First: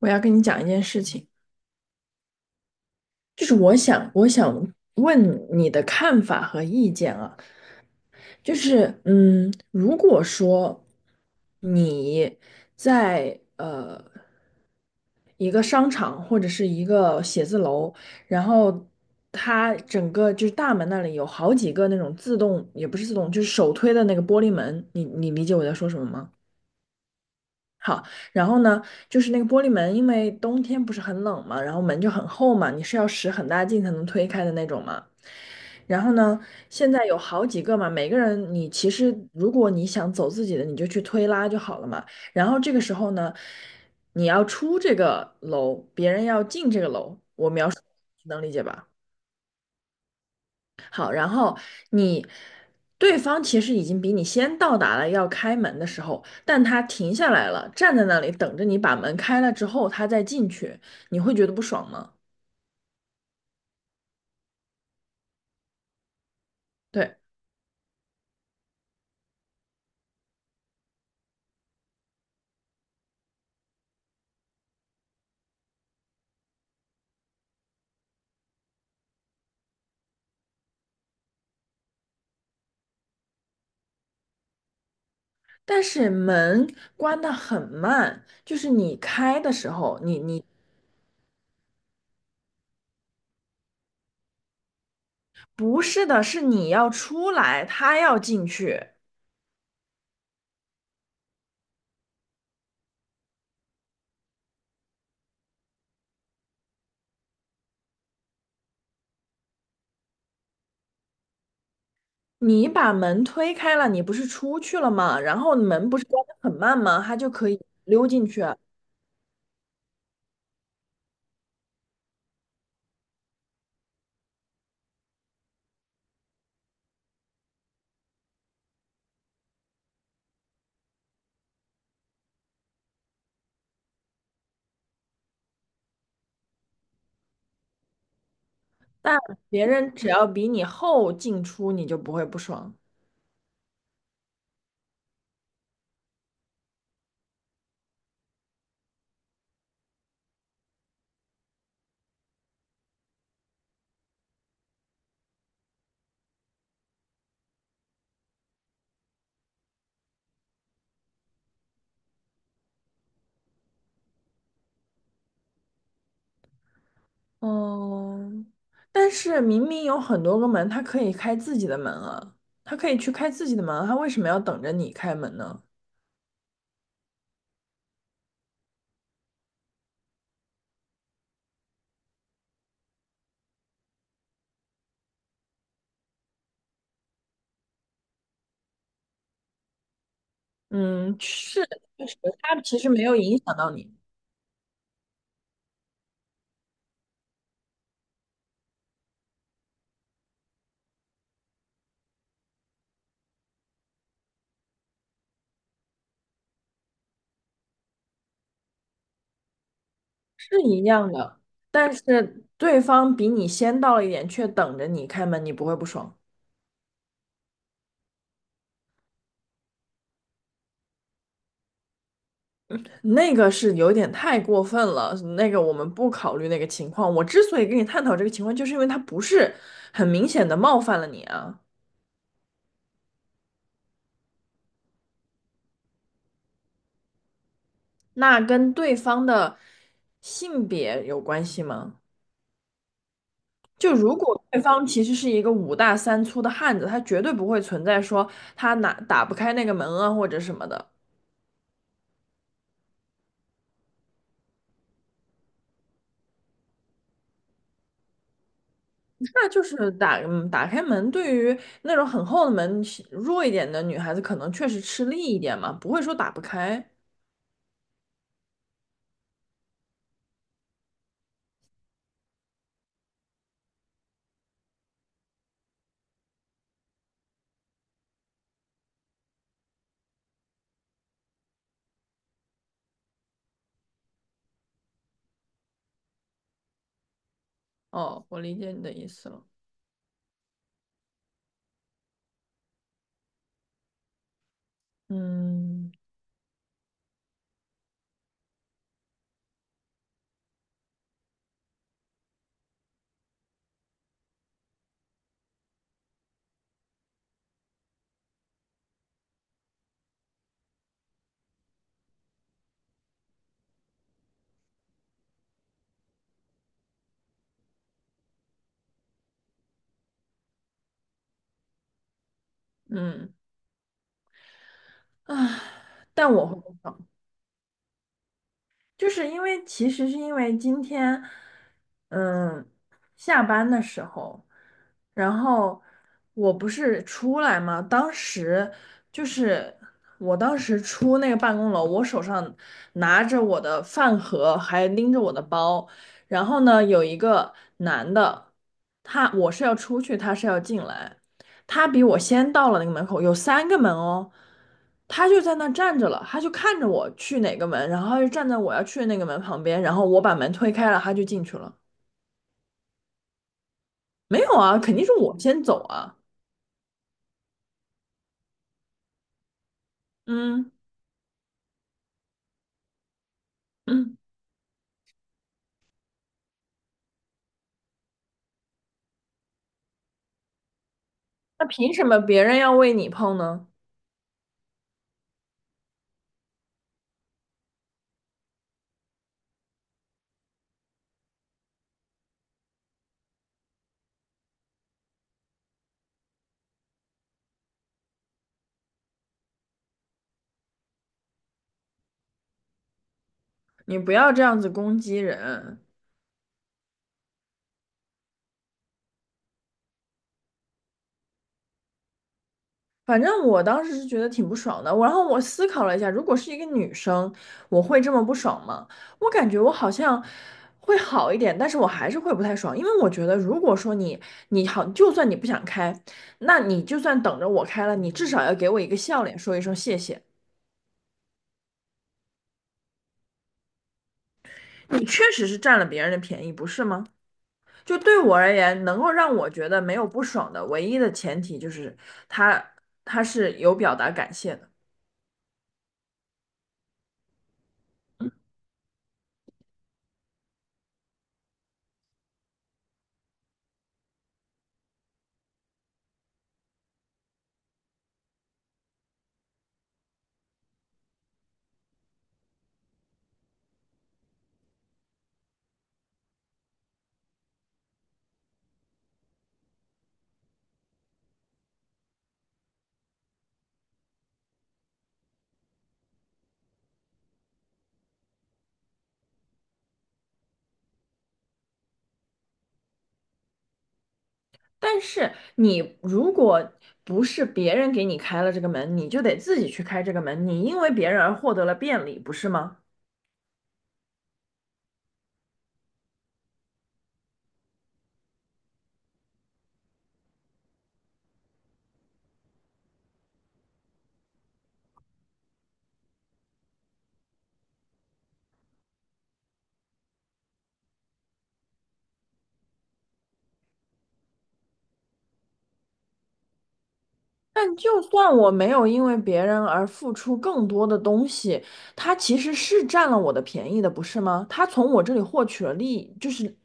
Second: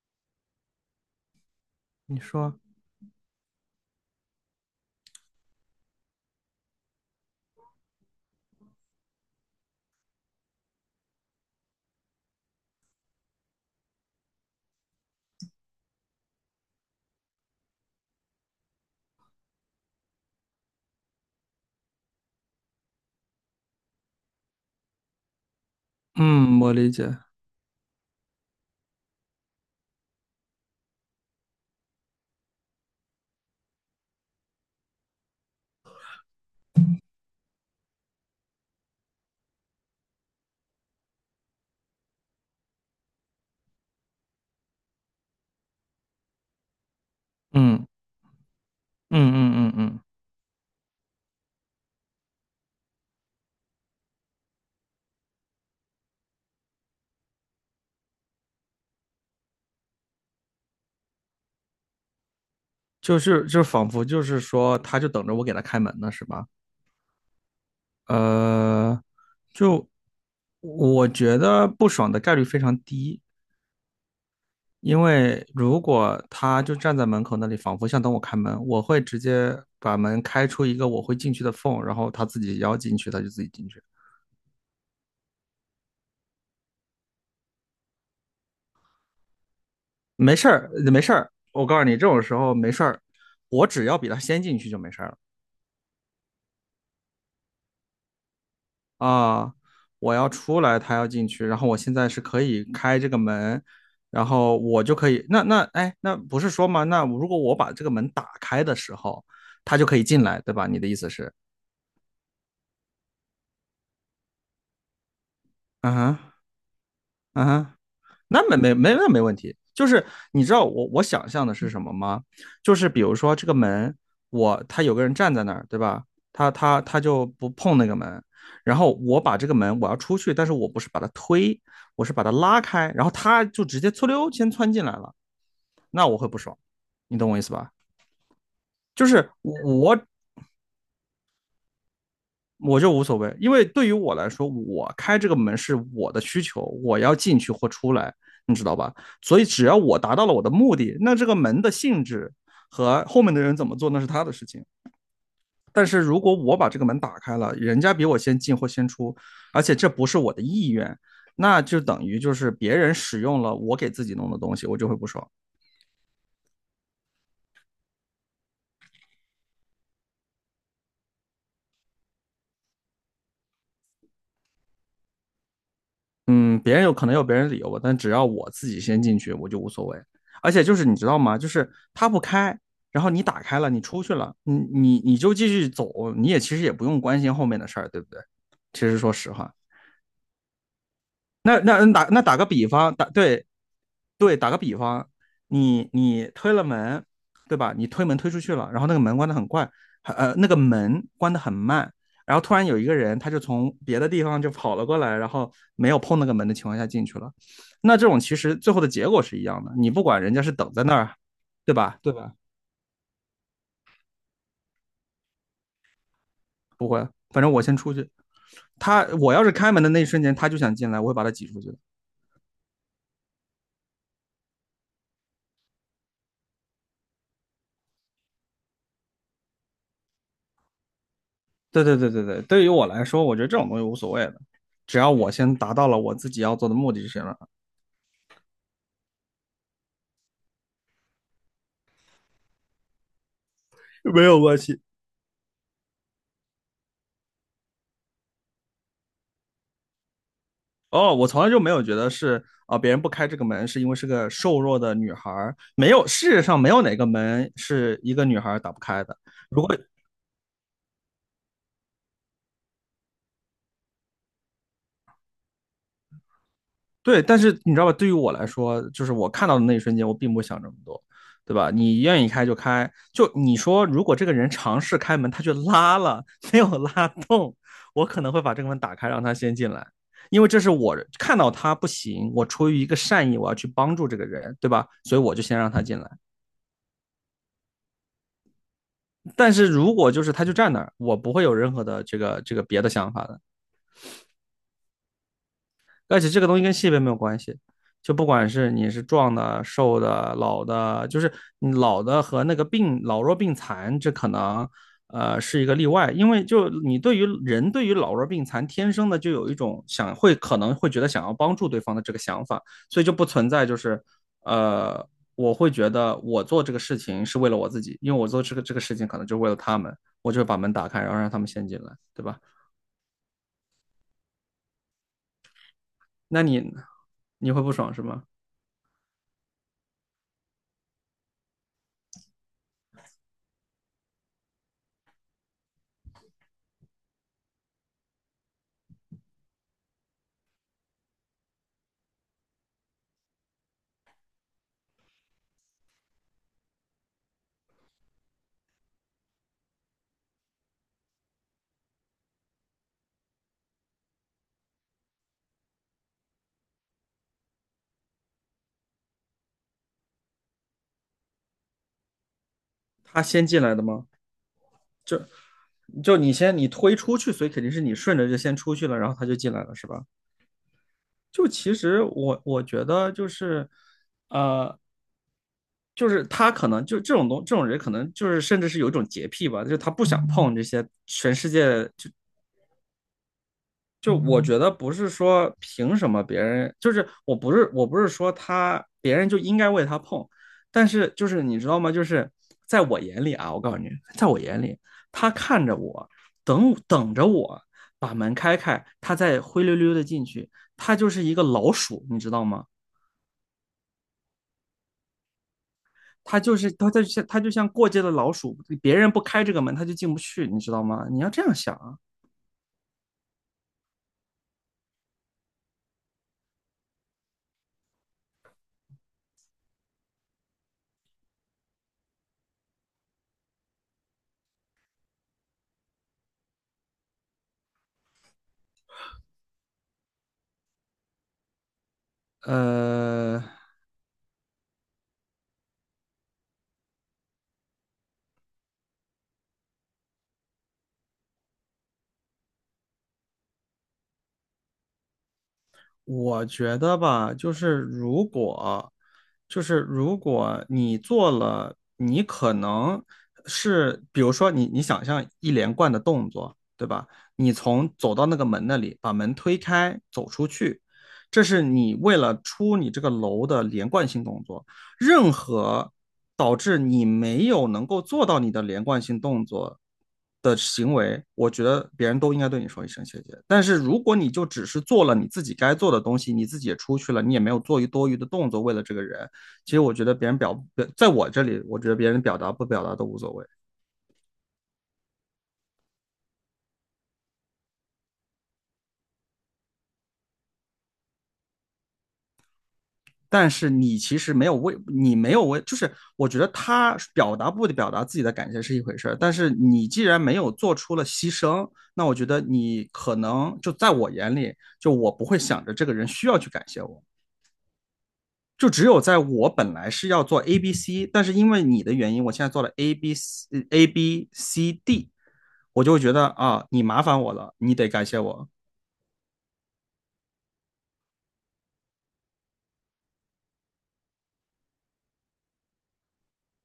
我要跟你讲一件事情，你说。就是我想问你的看法和意见啊，就是，如果说你在一个商场或者是一个写字楼，然后它整个就是大门那里有好几个那种自动，也不是自动，就是手推的那个玻璃门，你理解我在说什么吗？嗯，我理解。好，然后呢，就是那个玻璃门，因为冬天不是很冷嘛，然后门就很厚嘛，你是要使很大劲才能推开的那种嘛。然后呢，现在有好几个嘛，每个人你其实如果你想走自己的，你就去推拉就好了嘛。然后这个时候呢，你要出这个楼，别人要进这个楼，我描述嗯能理解吧？嗯，好，然后你对方其实已经比你先到达了要开门的时候，但他停下来了，站在那里等着你把门开了之后，他再进去，你会觉得不爽吗？就是仿佛就是说，他就等着我给他开门呢，是吧？对，呃，就我觉得不爽的概率非常低，因为如果他就站在门口那里，仿佛想等我开门，我会直接把门开出一个我会进去的缝，然后他自己要进去，他就自己进去。但是门关得很慢，就是你开的时候，你没你事儿，没事儿。我告诉你，这种时候没事儿，我只要比他先进去就没事儿了。不是的，是你要出来，他要进去。啊，我要出来，他要进去，然后我现在是可以开这个门，然后我就可以，那哎，那不是说吗？那如果我把这个门打开的时候，他就可以进来，对吧？你的意思是，你把门推开了，你不是出去了吗？然后门嗯不是哼，关得很慢吗？他就嗯可以哼。溜进去那啊没没没那没问题，就是你知道我想象的是什么吗？就是比如说这个门，他有个人站在那儿，对吧？他就不碰那个门，然后我把这个门我要出去，但是我不是把它推，我是把它拉开，然后他就直接嗖溜先窜进来了，那我会不爽，你懂我意思吧？就但是别人我只要比你后进出，你就不会不爽。我就无所谓，因为对于我来说，我开这个门是我的需求，我要进去或出来，你知道吧？所以只要我达到了我的目的，那这个门的性质和后面的人怎么做，那是他的事情。但是如果我把这个门打开了，人家比我先进或先出，而且这不是我的意愿，那就等于就是别人使用了我给自己弄的东西，我就会不爽。嗯，但是明明有很多个门，他可以开自己的门啊，他可以去开自己的门啊，他为什么要等着你开门呢？嗯，别人有可能有别人理由吧，但只要我自己先进去，我就无所谓。而且就是你知道吗？就是他不开，然后你打开了，你出去了，你就继续走，你也其实也不用关心后面的事儿，对不对？其实说实话，嗯，那是，那那确打实，那打个他比其实方，没有影对响到你，对，打个比方，你推了门，对吧？你推门推出去了，然后那个门关得很快，那个门关得很慢，然后突然有一个人，他就从别的地方就跑了过来，然后没有碰那个门的情况下进去了。那这种其实最后的结果是一样的，你不管人家是是等一在那样儿，的。对但吧？对吧？是对方比你先到了一点，却等着你开门，你不会不爽。不会，反正我先出去。我要是开门的那一瞬间，他就想进来，我会把他挤出去的。那个是有点太过分了，那个我们不考虑那个情况。我之所以跟你探讨这个情况，就是因为他不是很明显的冒犯了你啊，对对对对对，对于我来说，我觉得这种东西无所谓的，只要我先达到了我自己要做的目的就行了，那跟对方的性别有关系吗？就如没有果关对系。方其实是一个五大三粗的汉子，他绝对不会存在说他哪打不开那个门啊或者什么的，哦，我从来就没有觉得是啊，别人不开这个门是因为是个瘦弱的女孩儿，没有，世界上没有哪个门是一个女孩儿打不开的。那就如果是打开门，对于那种很厚的门弱一点的女孩子，可能确实吃力一点嘛，不会说打不开。对，但是你知道吧，对于我来说，就是我看到的那一瞬间，我并不想这么多，对吧？你愿意开就开，就你说，如果这个人尝试开门，他却拉了，没有拉动，我可能会把这个门打开，让他先进来。因为这是我看到他不行，我出于一个善意，我要去帮助这个人，对吧？所以我就先让他进来。哦，我理解你的意思了。但是如果就是他就站那儿，我不会有任何的这个别的想法的。嗯而且这个东西跟性别没有关系，就不管是你是壮的、瘦的、老的，就是你老的和那个病老弱病残，这可能是一个例外，因为就你对于人对于老弱病残天生的就有一种想会可能会觉得想要帮助对方的这个想法，所以就不存在就是呃我会觉得我做这个事情是为了我自己，因为我做这个事情可能就是为了他们，我就把门打开，然后让他们先进来，对吧？嗯啊，但那我会不你放，会不爽是吗？就是因为其实是因为今天，嗯，下班的时候，然后我不是出来嘛，当时就是我当时出那个办公楼，我手上拿着我的饭盒，还拎着我的包，然后呢，有一个男的，他我是要出去，他是要进来。他比我先到了那个门口，有三个门哦，他就在那站着了，他就看着我去哪个门，然后他就站在我要去的那个门旁边，然后我把门推开了，他就进去了。他先进来的吗？没有啊，肯定是我先走啊。就你先你推出去，所以肯定是你顺着就先出去了，然后他就进来了，是吧？嗯就其实我觉得就是，嗯，呃，就是他可能就这种人可能就是甚至是有一种洁癖吧，就是他不想碰这些全世那界凭什么别人要为你碰呢？就我觉得不是说凭什么别人，就是我不是说他别人就应该为他碰，但是就是你知道吗？就是在我眼里啊，我告诉你，在我眼里，他看着我，等着我把门开开，他再灰溜溜的进去，他就是一个老鼠，你知道吗？你不要这样子攻击人。他就是他在像他就像过街的老鼠，别人不开这个门他就进不去，你知道吗？你要这样想啊。反正我当时是觉得挺不爽的，我然后我思考了一下，如果是一个女生，我会这么不爽吗？我感觉我好像会好一点，但是我还是会不太爽，因为我觉得如果说你你好，就算你不想开，那你就算等着我开了，你至少要给我一个笑脸，说一声谢谢。呃。你确实是占了别人的便宜，不是吗？就对我而言，能够让我觉得没有不爽的唯一的前提就是他他是有表达感谢的。我觉得吧，就是如果你做了，你可能是，比如说你想象一连贯的动作，对吧？你从走到那个门那里，把门推开，走出去，这是你为了出你这个楼的连贯性动作。任何导致你没有能够做到你的连贯性动作的行为，我觉得别人都应该对你说一声谢谢。但是如果你就只是做了你自己该做的东西，你自己也出去了，你也没有做多余的动作为了这个人，其实我觉得别人表，在我这里，我觉得别人表达不表达都无所谓。但是你如果不是别人给你开了这个门，你就得自己去开这个门，你因为别人而获得了便利，不是吗？但是你其实没有为，就是我觉得他表达不表达自己的感谢是一回事儿，但是你既然没有做出了牺牲，那我觉得你可能就在我眼里，就我不会想着这个人需要去感谢我，就只有在我本来是要做 A B C，但是因为你的原因，我现在做了 A B C D，我就会觉得啊，你麻烦我了，你但得就感谢算我。我没有因为别人而付出更多的东西，他其实是占了我的便宜的，不是吗？他从我这里获取了利益，就是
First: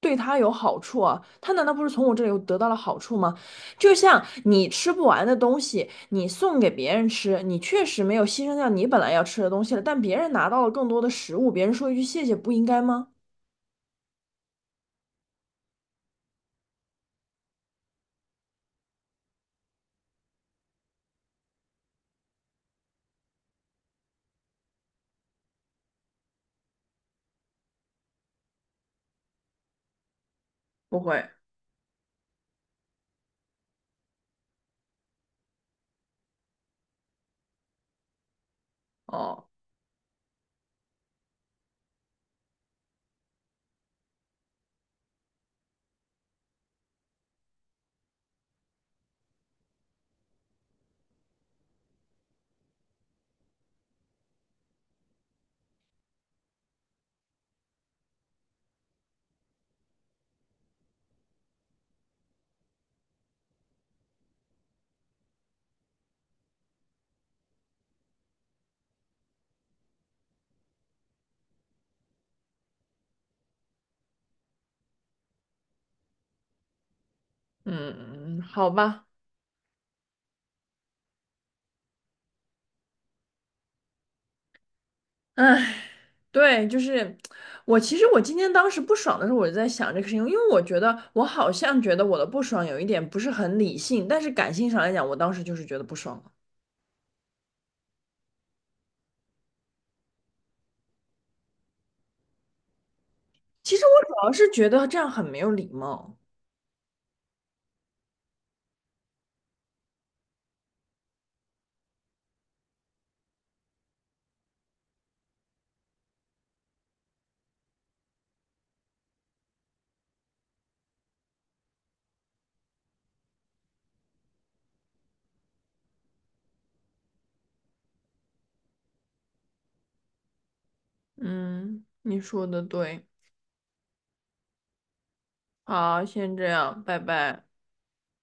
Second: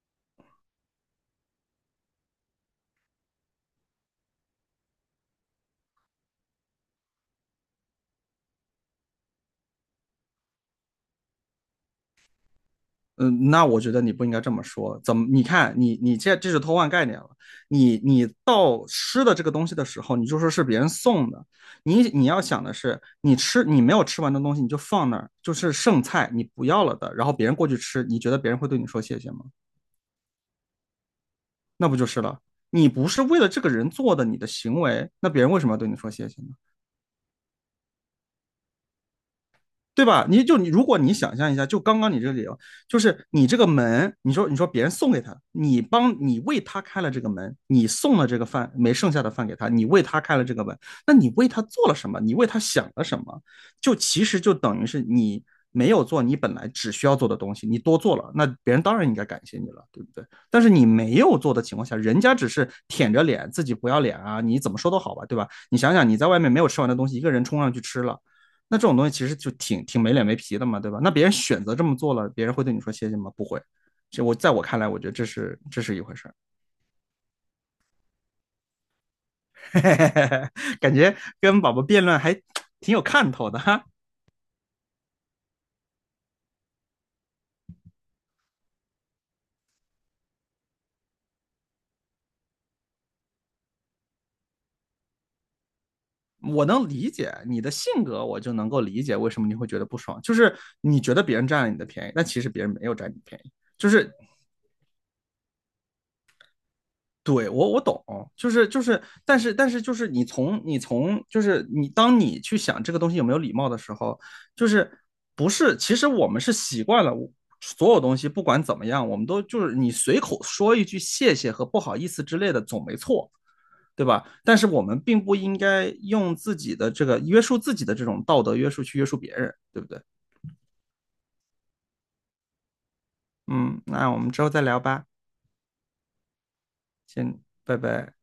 对他有好处啊。他难道不是从我这里得到了好处吗？就像你吃不完的东西，你送给别人吃，你确实没有牺牲掉你本来要吃的东西了，但别人拿到了更多的食物，别人说一句谢谢，不应该吗？嗯，那我觉得你不应该这么说。怎么？你看，你这是偷换概念了。你你到吃的这个东西的时候，你就说是别人送的。你你要想的是，你吃你没有吃完的东西，你就放那儿，就是剩菜，你不要了的。然后别人过去吃，你觉得别人会对你说谢谢吗？不会那不就是了？你不是为了这个人做的你的行为，那别人为什么要对你说谢谢呢？哦，对吧？你就你，如果你想象一下，就刚刚你这个理由，就是你这个门，你说别人送给他，你为他开了这个门，你送了这个饭没剩下的饭给他，你为他开了这个门，那你为他做了什么？你为他想了什么？就其实就等于是你没有做你本来只需要做的东西，你多做了，那别人当然应该感谢你了，对不对？但是你没有做的情况下，人家只是舔着脸自己不要脸啊，你怎么说都好吧，对吧？你想想你在外面没有吃完的东西，一个人冲上去吃了。那这种东西其实就挺没脸没皮的嘛，对吧？那别人选择这么做了，别人会对你说谢谢吗？不会。这我在我看来，我觉得这是一回事儿。嗯，好吧，感觉跟宝宝辩论还挺有看头的哈。唉。对，就是我。其实我今天当时不爽的时候，我就在想这个事情，因为我觉得我好像觉得我的不爽有一点不是很理性，但是感性上来讲，我当时就是觉得不爽了我能理解你的性格，我就能够理解为什么你会觉得不爽，就是你觉得别人占了你的便宜，但其实别人没有占你便宜，其实就我是主要是觉得这样很没有礼貌。对我懂，但是就是你从就是你当你去想这个东西有没有礼貌的时候，就是不是其实我们是习惯了所有东西不管怎么样，我们都就是你随口说一句谢谢和不好意思之类的总没错，对吧？但是我们并不应该用自己的这个约束自己的这种道德约束去约束别人，对不对？嗯，你说的对。嗯，那我们之后再聊吧，好，先这样，拜先拜。拜拜。